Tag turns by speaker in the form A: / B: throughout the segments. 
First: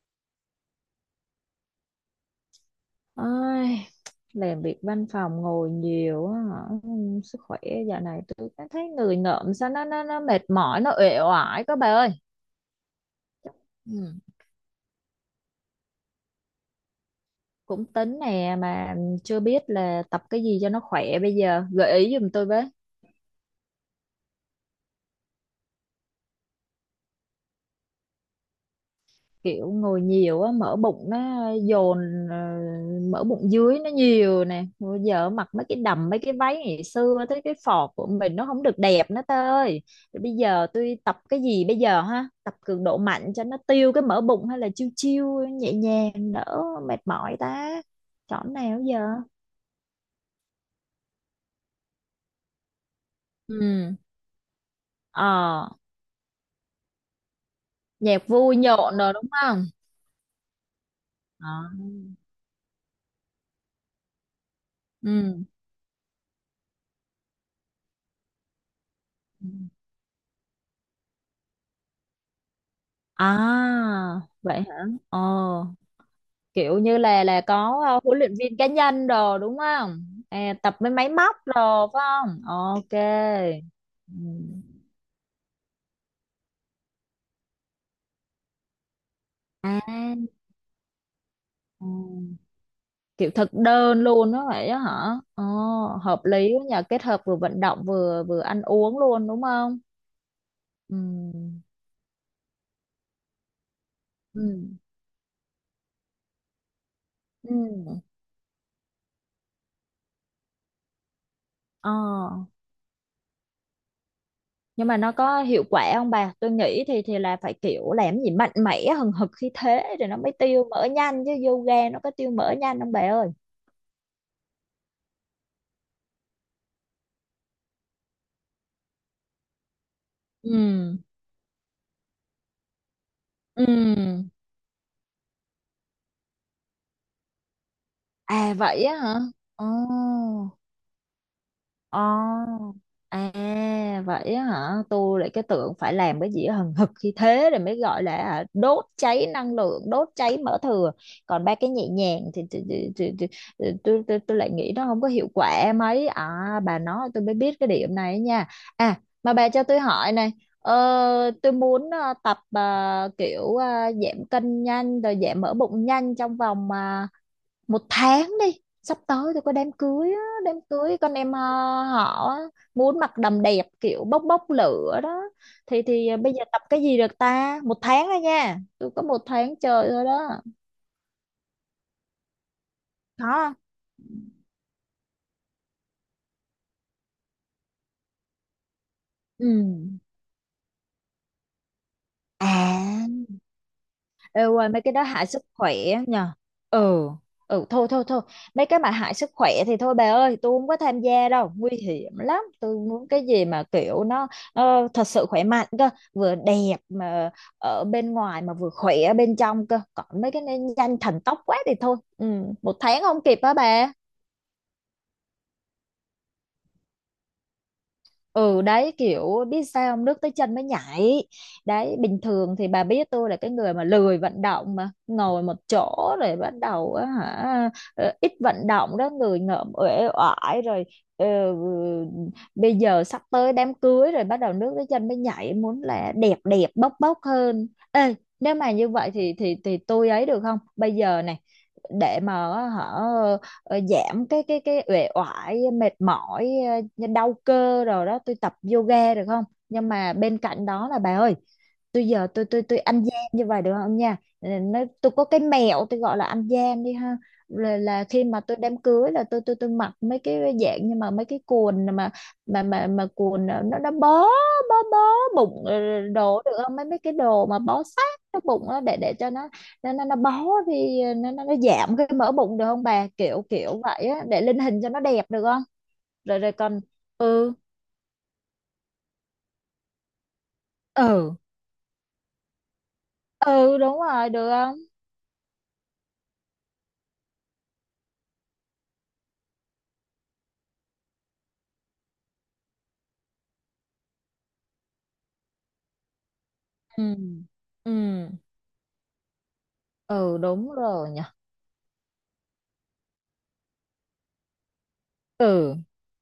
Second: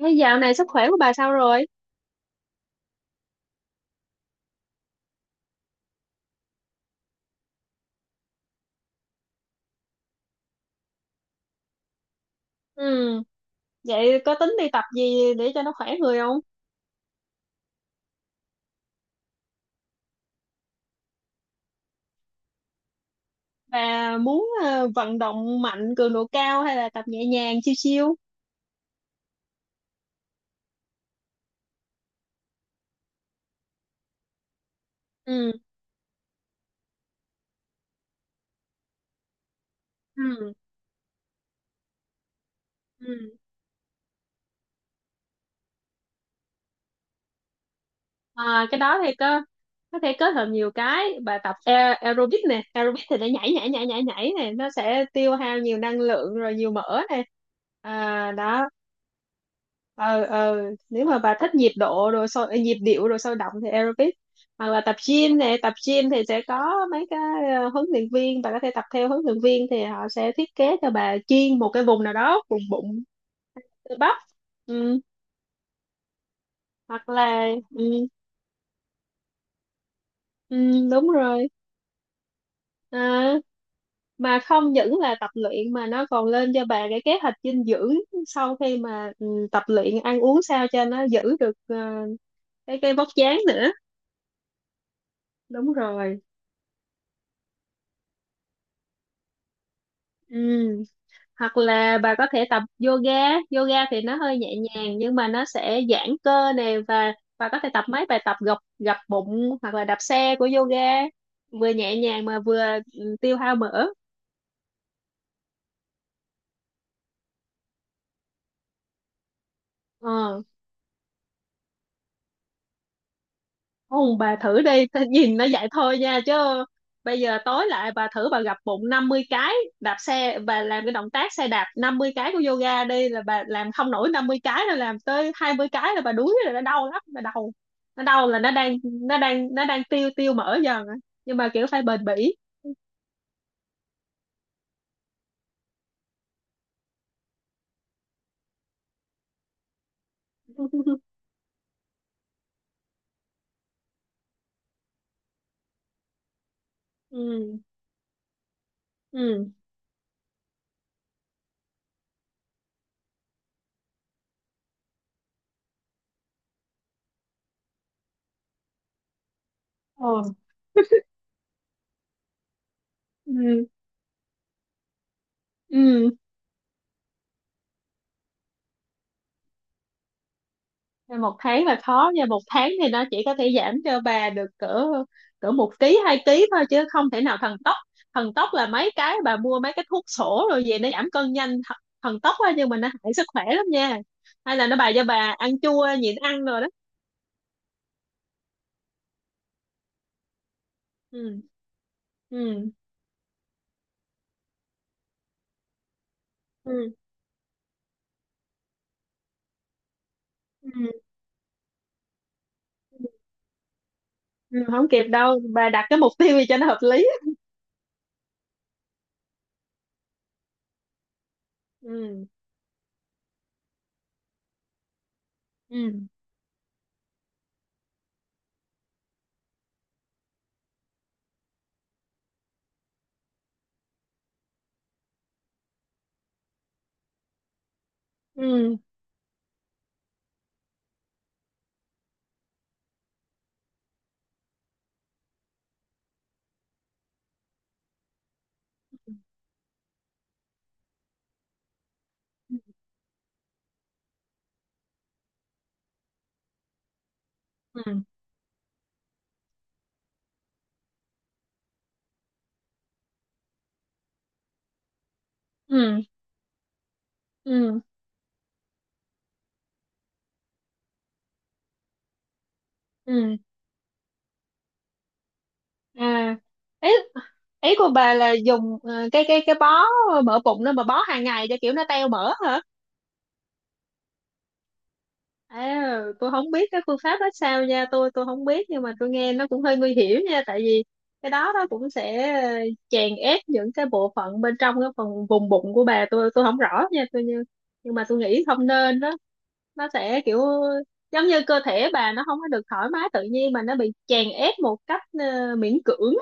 A: Thế dạo này sức khỏe của bà sao rồi?
B: Ai làm việc văn phòng ngồi nhiều á hả? Sức khỏe dạo này tôi cảm thấy người ngợm sao nó mệt mỏi, nó uể oải các bà ơi.
A: Ừ,
B: Ừ.
A: vậy có tính đi tập gì để cho nó khỏe người không?
B: Cũng tính nè, mà chưa biết là tập cái gì cho nó khỏe, bây giờ gợi ý giùm tôi với.
A: Bà muốn vận động mạnh, cường độ cao hay là tập nhẹ nhàng, chiêu chiêu?
B: Kiểu ngồi nhiều á, mỡ bụng nó dồn, ờ, mỡ bụng dưới nó nhiều nè, bây giờ mặc
A: Ừ,
B: mấy cái đầm, mấy cái váy ngày xưa tới cái phọt của mình nó không được đẹp nữa tơi ơi. Rồi bây
A: ừ,
B: giờ tôi tập cái gì bây giờ ha, tập cường độ
A: ừ.
B: mạnh cho nó tiêu cái mỡ bụng, hay là chiêu chiêu nhẹ nhàng đỡ mệt mỏi ta, chọn
A: À, cái
B: nào
A: đó
B: giờ?
A: thì có thể kết hợp nhiều cái. Bà tập aerobic nè, aerobic thì để nhảy nhảy nhảy
B: Ừ.
A: nhảy nhảy nè, nó sẽ tiêu hao
B: Ờ.
A: nhiều năng lượng rồi nhiều mỡ nè.
B: Nhạc
A: À,
B: vui
A: đó.
B: nhộn rồi đúng không?
A: ờ ờ Nếu mà bà
B: Ờ.
A: thích nhịp độ rồi sôi nhịp điệu rồi sôi động thì aerobic, hoặc là tập gym
B: Ừ.
A: nè, tập gym thì sẽ có mấy cái huấn luyện viên. Bà có thể tập theo huấn luyện viên thì họ sẽ thiết kế cho bà chuyên một cái vùng nào đó, vùng bụng, cơ bắp.
B: À vậy hả?
A: Ừ,
B: Ờ Kiểu như
A: hoặc
B: là
A: là.
B: có
A: Ừ,
B: huấn luyện viên cá nhân đồ đúng không, à,
A: ừ,
B: tập với
A: đúng
B: máy móc
A: rồi.
B: đồ phải không? Ok.
A: À, mà không
B: Ừ.
A: những là tập luyện mà nó còn lên cho bà cái kế hoạch dinh dưỡng sau khi mà tập
B: À.
A: luyện, ăn uống sao cho nó giữ được
B: Ừ.
A: cái vóc
B: Kiểu
A: dáng
B: thực
A: nữa.
B: đơn luôn đó vậy đó hả? Ồ,
A: Đúng rồi.
B: hợp lý quá nhờ, kết hợp vừa vận động vừa vừa ăn uống luôn đúng không?
A: Ừ,
B: Ừ.
A: hoặc là bà có thể tập yoga. Yoga thì nó hơi nhẹ
B: Ừ.
A: nhàng nhưng mà nó sẽ giãn cơ nè, và bà
B: Ừ.
A: có thể tập mấy bài tập gập, gập bụng hoặc là đạp xe của yoga, vừa
B: Ờ.
A: nhẹ nhàng mà vừa tiêu hao mỡ.
B: Nhưng mà nó có hiệu quả không bà? Tôi nghĩ thì là phải kiểu làm gì mạnh mẽ hừng hực khí thế rồi nó mới
A: ờ
B: tiêu mỡ nhanh chứ, yoga nó có tiêu mỡ nhanh không bà ơi?
A: Không, bà thử đi, ta nhìn nó vậy thôi nha chứ bây giờ tối lại bà thử bà gập bụng 50 cái, đạp xe bà làm cái
B: Ừ.
A: động tác xe đạp 50 cái của yoga đi, là bà
B: Ừ.
A: làm không nổi 50 cái, là làm tới 20 cái là bà đuối rồi, nó đau lắm, nó đau. Nó đau là nó
B: À
A: đang,
B: vậy á hả?
A: nó
B: Ồ.
A: đang tiêu, tiêu mỡ dần á. Nhưng mà kiểu phải bền bỉ.
B: Ồ. À vậy á hả? Tôi lại cái tưởng phải làm cái gì hừng hực khi thế rồi mới gọi là hả, đốt cháy năng lượng, đốt cháy mỡ thừa. Còn ba cái nhẹ nhàng thì tôi lại nghĩ nó không có hiệu quả mấy. À, bà nói tôi mới
A: Ừ,
B: biết cái điểm này nha. À mà bà
A: ừ,
B: cho tôi hỏi này. Tôi muốn tập kiểu giảm cân nhanh rồi giảm mỡ bụng nhanh trong vòng một tháng đi, sắp tới tôi có đám cưới á,
A: ừ,
B: đám cưới con em, họ á, muốn mặc đầm
A: ừ,
B: đẹp kiểu bốc bốc lửa đó. Thì
A: ừ.
B: bây giờ tập cái gì được ta, một tháng thôi nha, tôi có một tháng trời thôi đó.
A: Nên 1 tháng là khó nha, 1 tháng thì nó chỉ
B: Có
A: có thể
B: không?
A: giảm cho bà được cỡ cỡ 1 ký, 2 ký thôi, chứ không thể nào thần tốc. Thần tốc là mấy cái bà
B: Ừ.
A: mua mấy cái thuốc sổ rồi về nó giảm cân nhanh, thần tốc á, nhưng mà nó
B: À.
A: hại sức khỏe lắm nha.
B: Ê,
A: Hay là
B: ngoài
A: nó
B: mấy
A: bà
B: cái đó
A: cho
B: hại
A: bà
B: sức
A: ăn
B: khỏe
A: chua, nhịn
B: nhờ?
A: ăn rồi đó.
B: Ừ. Ừ. Thôi thôi thôi, mấy cái mà hại sức khỏe thì thôi bà ơi, tôi không có tham gia
A: Ừ,
B: đâu, nguy hiểm
A: ừ,
B: lắm. Tôi muốn cái gì mà kiểu nó thật sự khỏe mạnh cơ, vừa đẹp
A: ừ,
B: mà ở bên ngoài mà vừa khỏe ở bên trong cơ, còn mấy cái này
A: ừ,
B: nhanh thần tốc quá thì thôi. Ừ, một tháng không kịp á bà.
A: ừ. Không kịp đâu bà, đặt cái mục tiêu gì cho nó hợp lý.
B: Ừ đấy, kiểu biết sao không, nước tới chân mới nhảy. Đấy, bình
A: Ừ,
B: thường thì bà biết tôi là cái người mà lười vận động, mà ngồi một
A: ừ,
B: chỗ rồi bắt đầu á hả, ít vận động đó người ngợm uể oải rồi. ờ, Bây giờ sắp tới đám cưới rồi bắt đầu nước tới chân mới nhảy, muốn là đẹp đẹp bốc bốc hơn. Ê, nếu mà
A: ừ,
B: như vậy thì tôi ấy được không bây giờ này, để mà họ giảm cái uể oải mệt mỏi, đau cơ rồi đó, tôi tập yoga được không? Nhưng mà bên cạnh đó là bà ơi, tôi giờ tôi ăn gian như vậy được không nha? Ừ, nó tôi có cái mẹo tôi gọi là ăn gian đi ha, là,
A: ừ, ừ,
B: là khi mà tôi đám cưới là tôi mặc mấy cái dạng, nhưng mà mấy cái quần mà mà quần nó bó, bó bụng,
A: ừ,
B: đồ được không, mấy mấy cái đồ mà
A: ừ,
B: bó sát cái bụng đó để cho nó nó bó thì nó nó giảm cái mỡ bụng được không bà,
A: ừ.
B: kiểu kiểu vậy á, để lên hình cho nó đẹp được không?
A: À,
B: Rồi rồi còn.
A: ý
B: Ừ.
A: ý của bà là dùng cái cái bó mỡ bụng đó, mà bó hàng
B: Ừ.
A: ngày cho kiểu nó teo mỡ hả?
B: Ừ, đúng rồi, được không?
A: À, tôi không biết cái phương pháp đó sao nha, tôi không biết, nhưng mà tôi nghe nó cũng hơi nguy hiểm nha, tại vì cái đó nó cũng sẽ chèn ép những cái bộ phận bên trong cái phần vùng bụng của bà, tôi không rõ
B: Ừ.
A: nha, tôi như,
B: Ừ.
A: nhưng mà tôi nghĩ không nên đó. Nó sẽ
B: Ừ
A: kiểu
B: đúng rồi nhỉ.
A: giống như cơ thể bà nó không có được thoải mái tự nhiên mà nó bị chèn ép một cách
B: Ừ.
A: miễn cưỡng.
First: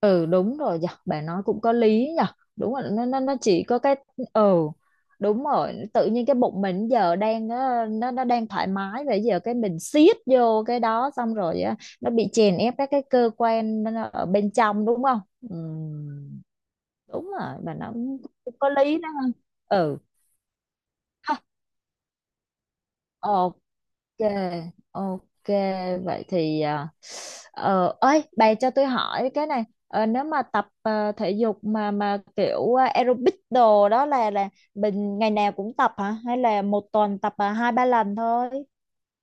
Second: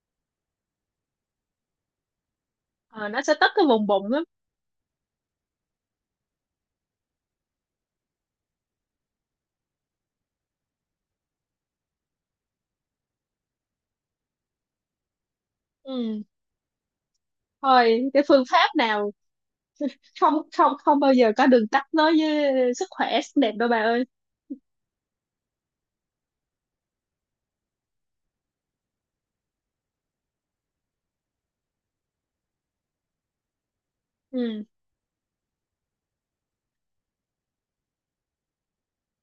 B: Ừ đúng rồi nhỉ, bà nói cũng có lý nhỉ. Đúng rồi,
A: Ờ, nó sẽ
B: nó
A: tất
B: chỉ
A: cái
B: có
A: vùng
B: cái.
A: bụng lắm.
B: Ừ đúng rồi, tự nhiên cái bụng mình giờ đang nó đang thoải mái vậy, giờ cái mình siết vô cái đó xong rồi á, nó bị chèn ép các cái cơ quan nó ở bên trong đúng không? Ừ. Đúng rồi, bà nói
A: Thôi cái phương
B: cũng
A: pháp
B: có lý đó
A: nào,
B: ha. Ừ
A: không, không, không bao giờ
B: ha,
A: có đường tắt nói với sức khỏe, sắc đẹp
B: ok,
A: đâu bà ơi.
B: ok. Vậy thì ơi bà cho tôi hỏi cái này. Ờ, nếu mà tập thể dục mà kiểu aerobic đồ đó, là
A: Ừ.
B: mình ngày nào cũng tập, hả hay là một tuần tập hai ba lần thôi?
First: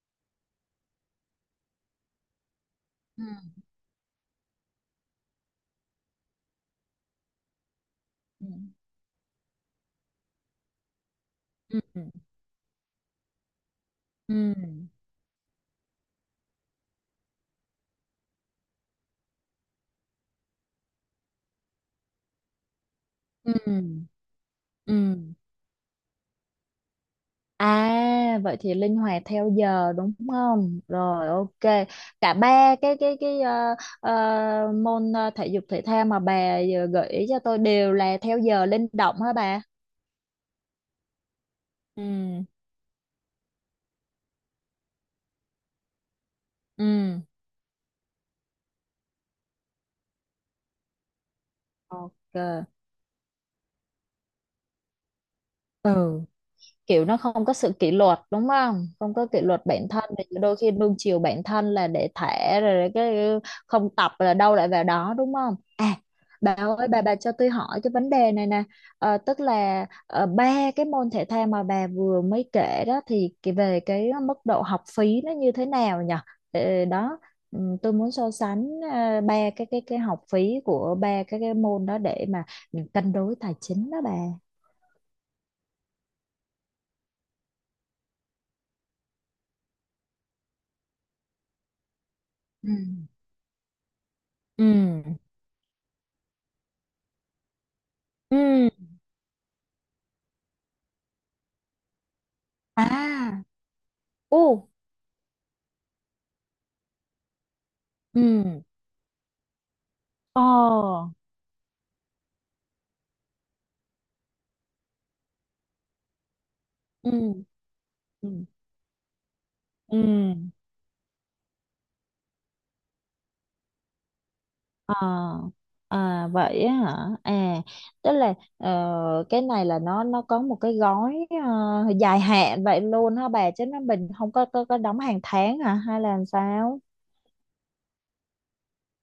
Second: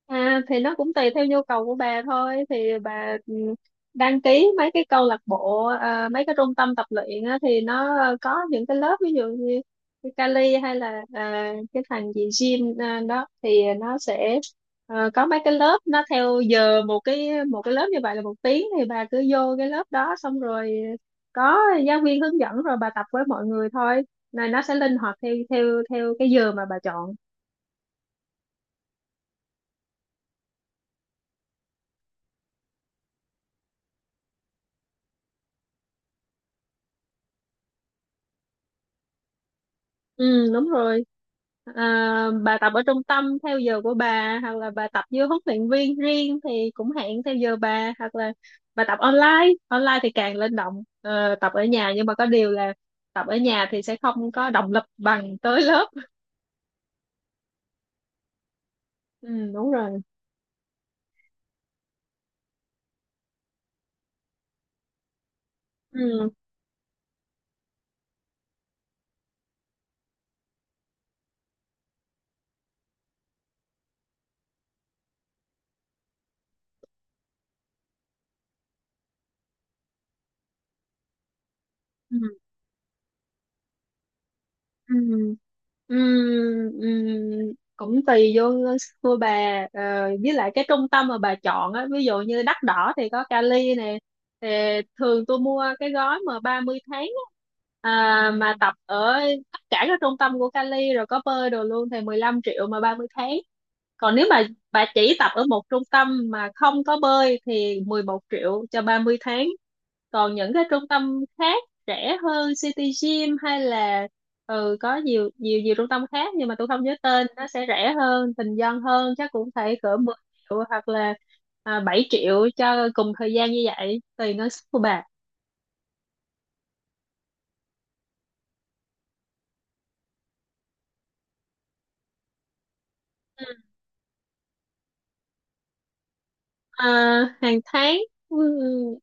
A: À, thì nó cũng tùy theo nhu cầu của bà thôi, thì bà
B: Ừ.
A: đăng ký mấy cái câu lạc bộ, à, mấy cái trung tâm tập luyện á, thì nó có
B: Ừ.
A: những cái lớp ví dụ như cái Cali hay là à,
B: Ừ.
A: cái thằng gì gym à, đó thì nó sẽ
B: Ừ.
A: có mấy cái lớp nó theo giờ, một cái lớp như vậy là 1 tiếng, thì bà cứ vô cái lớp đó xong rồi có giáo viên hướng dẫn rồi bà tập với mọi
B: Ừ.
A: người thôi. Này nó sẽ
B: Ừ.
A: linh hoạt theo theo theo cái giờ mà bà chọn.
B: À vậy thì linh hoạt theo giờ đúng không? Rồi ok. Cả ba cái môn thể dục thể thao mà bà vừa gợi ý cho tôi đều là theo giờ linh động hả bà?
A: Ừ, đúng rồi.
B: Ừ.
A: À, bà tập ở trung tâm theo giờ của bà, hoặc là bà tập với huấn luyện viên riêng thì cũng
B: Ừ.
A: hẹn theo giờ bà, hoặc là bà tập online. Online thì càng linh động. Ờ, tập ở nhà, nhưng mà có
B: Ok.
A: điều là tập ở nhà thì sẽ không có động lực bằng tới lớp.
B: Ừ. Kiểu nó không có sự kỷ luật đúng không, không có kỷ
A: Ừ,
B: luật
A: đúng
B: bản
A: rồi.
B: thân thì đôi khi nuông chiều bản thân là để thả rồi cái không tập là đâu lại vào đó đúng không à.
A: Ừ.
B: Bà ơi, bà cho tôi hỏi cái vấn đề này nè. Tức là ba cái môn thể thao mà bà vừa mới kể đó thì về cái mức độ học phí nó như thế nào nhỉ? Ờ, đó. Ừ, tôi muốn so sánh ba cái học phí của ba cái môn đó
A: Ừ.
B: để mà mình cân đối tài chính đó bà.
A: Ừm, ừm, cũng tùy vô cô bà, ờ, với lại cái trung tâm mà bà chọn á, ví dụ như đắt
B: Ừ.
A: đỏ thì có Cali nè, thì
B: Ừ.
A: thường tôi mua cái gói mà 30 tháng á, à,
B: Ừ.
A: mà tập ở tất cả các trung tâm của Cali rồi có bơi đồ luôn thì 15 triệu mà 30 tháng.
B: À.
A: Còn nếu mà
B: Ồ.
A: bà chỉ tập ở một trung tâm mà không có bơi thì mười một
B: Ừ.
A: triệu cho 30 tháng. Còn những cái trung
B: Ồ.
A: tâm khác rẻ hơn, City Gym hay là, ừ, có nhiều nhiều nhiều trung tâm khác nhưng mà tôi không nhớ tên,
B: Ừ.
A: nó sẽ rẻ
B: Ừ.
A: hơn, bình dân hơn, chắc cũng phải cỡ
B: Ừ.
A: 10 triệu, hoặc là à, 7 triệu cho cùng thời gian như vậy, tùy ngân sách của
B: À.
A: bà.
B: À vậy á hả? À, tức là cái này là nó có một cái gói dài hạn vậy luôn hả bà? Chứ nó mình không có có đóng hàng tháng hả? Hay là làm sao?
A: Ờ, hàng tháng. Ừ,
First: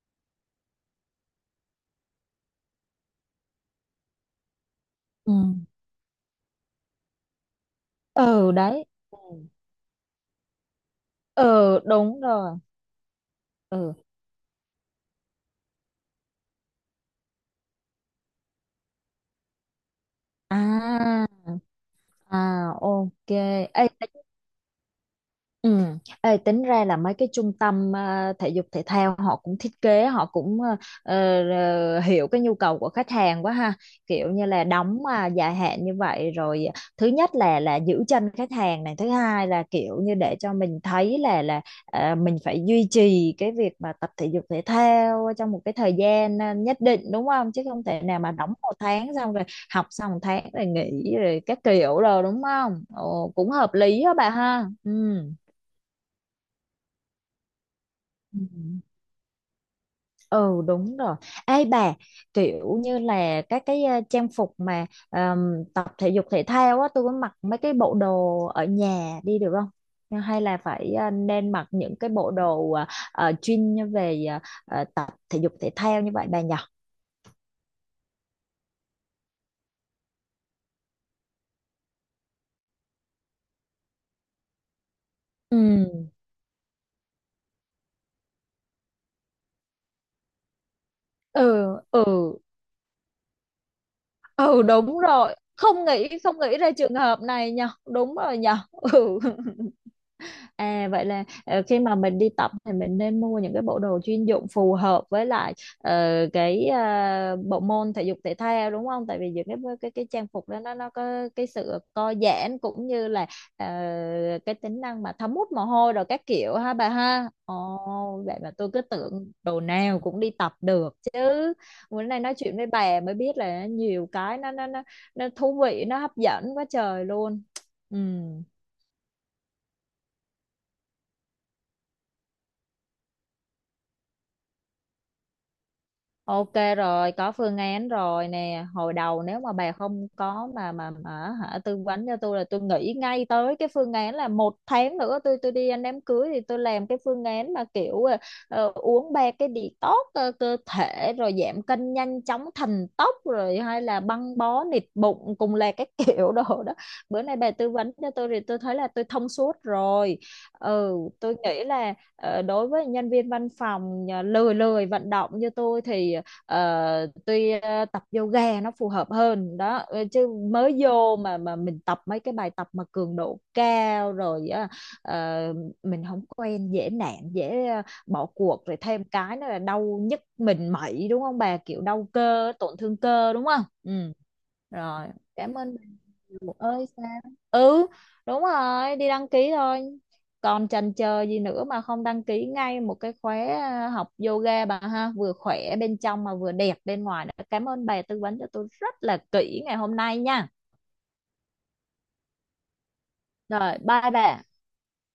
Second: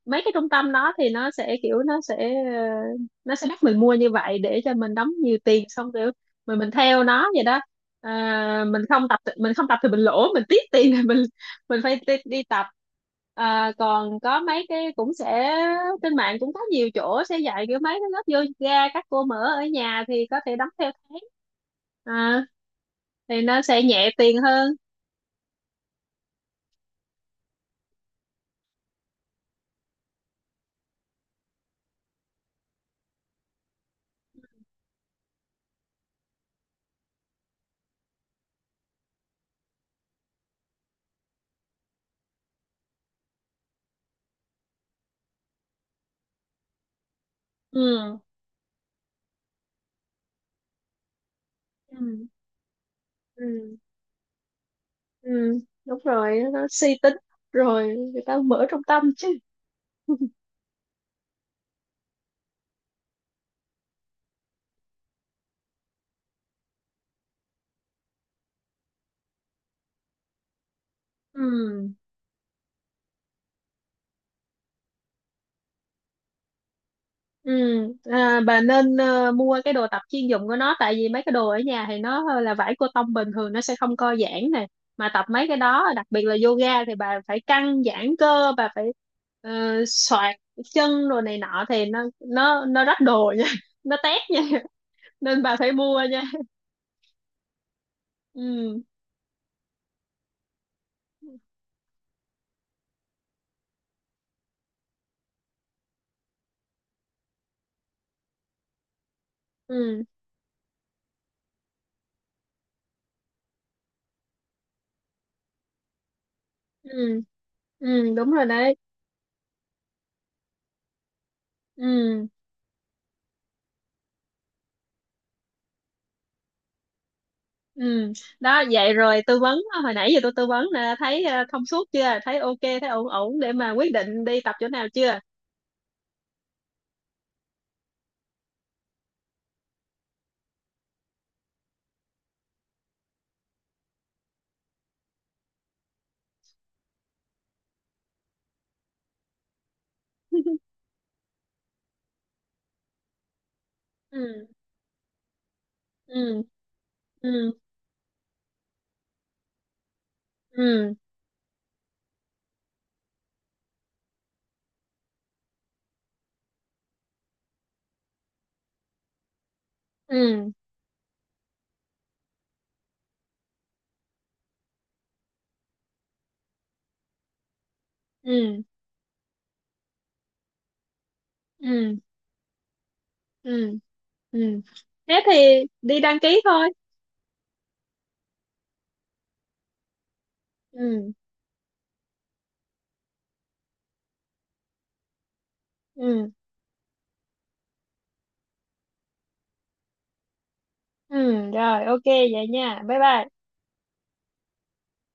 A: mấy cái trung tâm đó thì nó sẽ kiểu, nó sẽ nó sẽ bắt mình mua như vậy để cho mình đóng
B: Ừ.
A: nhiều tiền xong kiểu mình theo nó vậy đó. Ờ,
B: Ừ,
A: mình
B: đấy.
A: không
B: Ừ.
A: tập thì, mình lỗ, mình tiếc tiền thì mình
B: Ừ,
A: phải
B: đúng
A: đi
B: rồi.
A: tập. Ờ,
B: Ừ.
A: còn có mấy cái cũng sẽ trên mạng cũng có nhiều chỗ sẽ dạy kiểu mấy cái lớp yoga các cô mở ở nhà thì có thể đóng theo tháng.
B: À.
A: Ờ,
B: À, ok.
A: thì nó sẽ
B: Ê.
A: nhẹ tiền hơn.
B: Ừ. Ê, tính ra là mấy cái trung tâm thể dục thể thao, họ cũng thiết kế, họ cũng ờ, hiểu cái nhu cầu của khách hàng quá ha, kiểu như là đóng mà dài hạn như vậy rồi, thứ nhất là giữ chân khách hàng này, thứ hai là kiểu như để cho mình thấy là mình phải duy trì cái việc mà tập thể dục thể thao trong một cái thời gian nhất định đúng không, chứ không thể
A: Ừ.
B: nào mà đóng một tháng xong rồi học xong một tháng rồi nghỉ rồi các kiểu rồi
A: Ừ.
B: đúng không. Ồ, cũng hợp
A: Ừ,
B: lý đó bà ha. Ừ.
A: ừ, đúng rồi, nó suy tính rồi người ta
B: Ừ.
A: mở trong tâm chứ.
B: Ừ, đúng rồi. Ê bà, kiểu như là các cái trang phục mà tập thể dục thể thao á, tôi có mặc mấy cái bộ đồ ở nhà đi được không? Nhưng hay là phải nên mặc
A: Ừ,
B: những cái bộ đồ chuyên như về tập thể dục thể thao như vậy bà nhỉ?
A: ừ. À, bà nên mua cái đồ tập chuyên dụng của nó, tại vì mấy cái đồ ở nhà thì nó là vải cotton bình thường, nó sẽ không co giãn này, mà tập mấy cái
B: Ừ.
A: đó đặc biệt là yoga thì bà phải căng giãn cơ, bà phải ờ, soạt chân rồi này nọ
B: Ừ.
A: thì
B: Ừ.
A: nó rách đồ nha. Nó tét nha,
B: Ừ đúng rồi.
A: nên bà phải mua nha.
B: Không nghĩ ra trường hợp này nhỉ? Đúng rồi nhỉ?
A: Ừ,
B: Ừ. À vậy là khi mà mình đi tập thì mình nên mua những cái bộ đồ chuyên dụng phù hợp với lại ờ, cái bộ môn thể dục thể thao đúng không? Tại vì những
A: ừ,
B: cái trang phục đó nó có cái sự co giãn, cũng như là ờ, cái tính năng mà thấm hút mồ hôi rồi các kiểu ha bà
A: ừ,
B: ha.
A: ừ,
B: Ồ,
A: đúng
B: vậy
A: rồi
B: mà tôi
A: đấy.
B: cứ tưởng đồ nào cũng đi tập được chứ. Bữa nay
A: Ừ.
B: nói chuyện với bà mới biết là nhiều cái nó thú vị, nó hấp dẫn quá trời luôn. Ừ.
A: Ừ, đó vậy rồi tư vấn, à, hồi nãy giờ tôi tư vấn là thấy thông suốt chưa, thấy ok, thấy ổn ổn để mà quyết định đi tập chỗ nào chưa?
B: Ok rồi, có phương án rồi nè. Hồi đầu nếu mà bà không có mà hả tư vấn cho tôi là tôi nghĩ ngay tới cái phương án là một tháng nữa tôi đi ăn đám cưới thì tôi làm cái phương án mà kiểu uống ba cái detox cơ thể rồi giảm cân nhanh chóng thành tóc, rồi hay là băng
A: Ừ,
B: bó nịt bụng cùng là các kiểu
A: ừ,
B: đồ đó. Bữa nay bà
A: ừ,
B: tư vấn cho tôi thì tôi thấy là tôi thông suốt rồi.
A: ừ,
B: Ừ, tôi nghĩ là đối với nhân viên văn phòng lười lười vận động như tôi thì tuy tập yoga nó phù hợp hơn đó, chứ
A: ừ,
B: mới vô mà mình tập mấy cái bài tập mà cường độ cao rồi á, ờ, mình không quen dễ nản, dễ bỏ
A: ừ,
B: cuộc, rồi thêm cái nữa là đau nhức mình mẩy đúng không bà, kiểu
A: ừ,
B: đau cơ tổn thương cơ đúng không.
A: ừ,
B: Ừ
A: ừ,
B: rồi.
A: thế
B: Cảm
A: thì
B: ơn bạn
A: đi đăng ký
B: nhiều
A: thôi.
B: ơi sao. Ừ đúng rồi, đi đăng ký thôi, còn chần
A: Ừ,
B: chờ gì nữa mà không đăng ký ngay một cái khóa học yoga bà ha, vừa khỏe bên trong
A: ừ,
B: mà vừa đẹp bên ngoài nữa. Cảm ơn bà tư vấn cho tôi rất là kỹ ngày hôm nay nha.
A: ừ rồi, ok vậy nha, bye bye.
B: Rồi bye bà.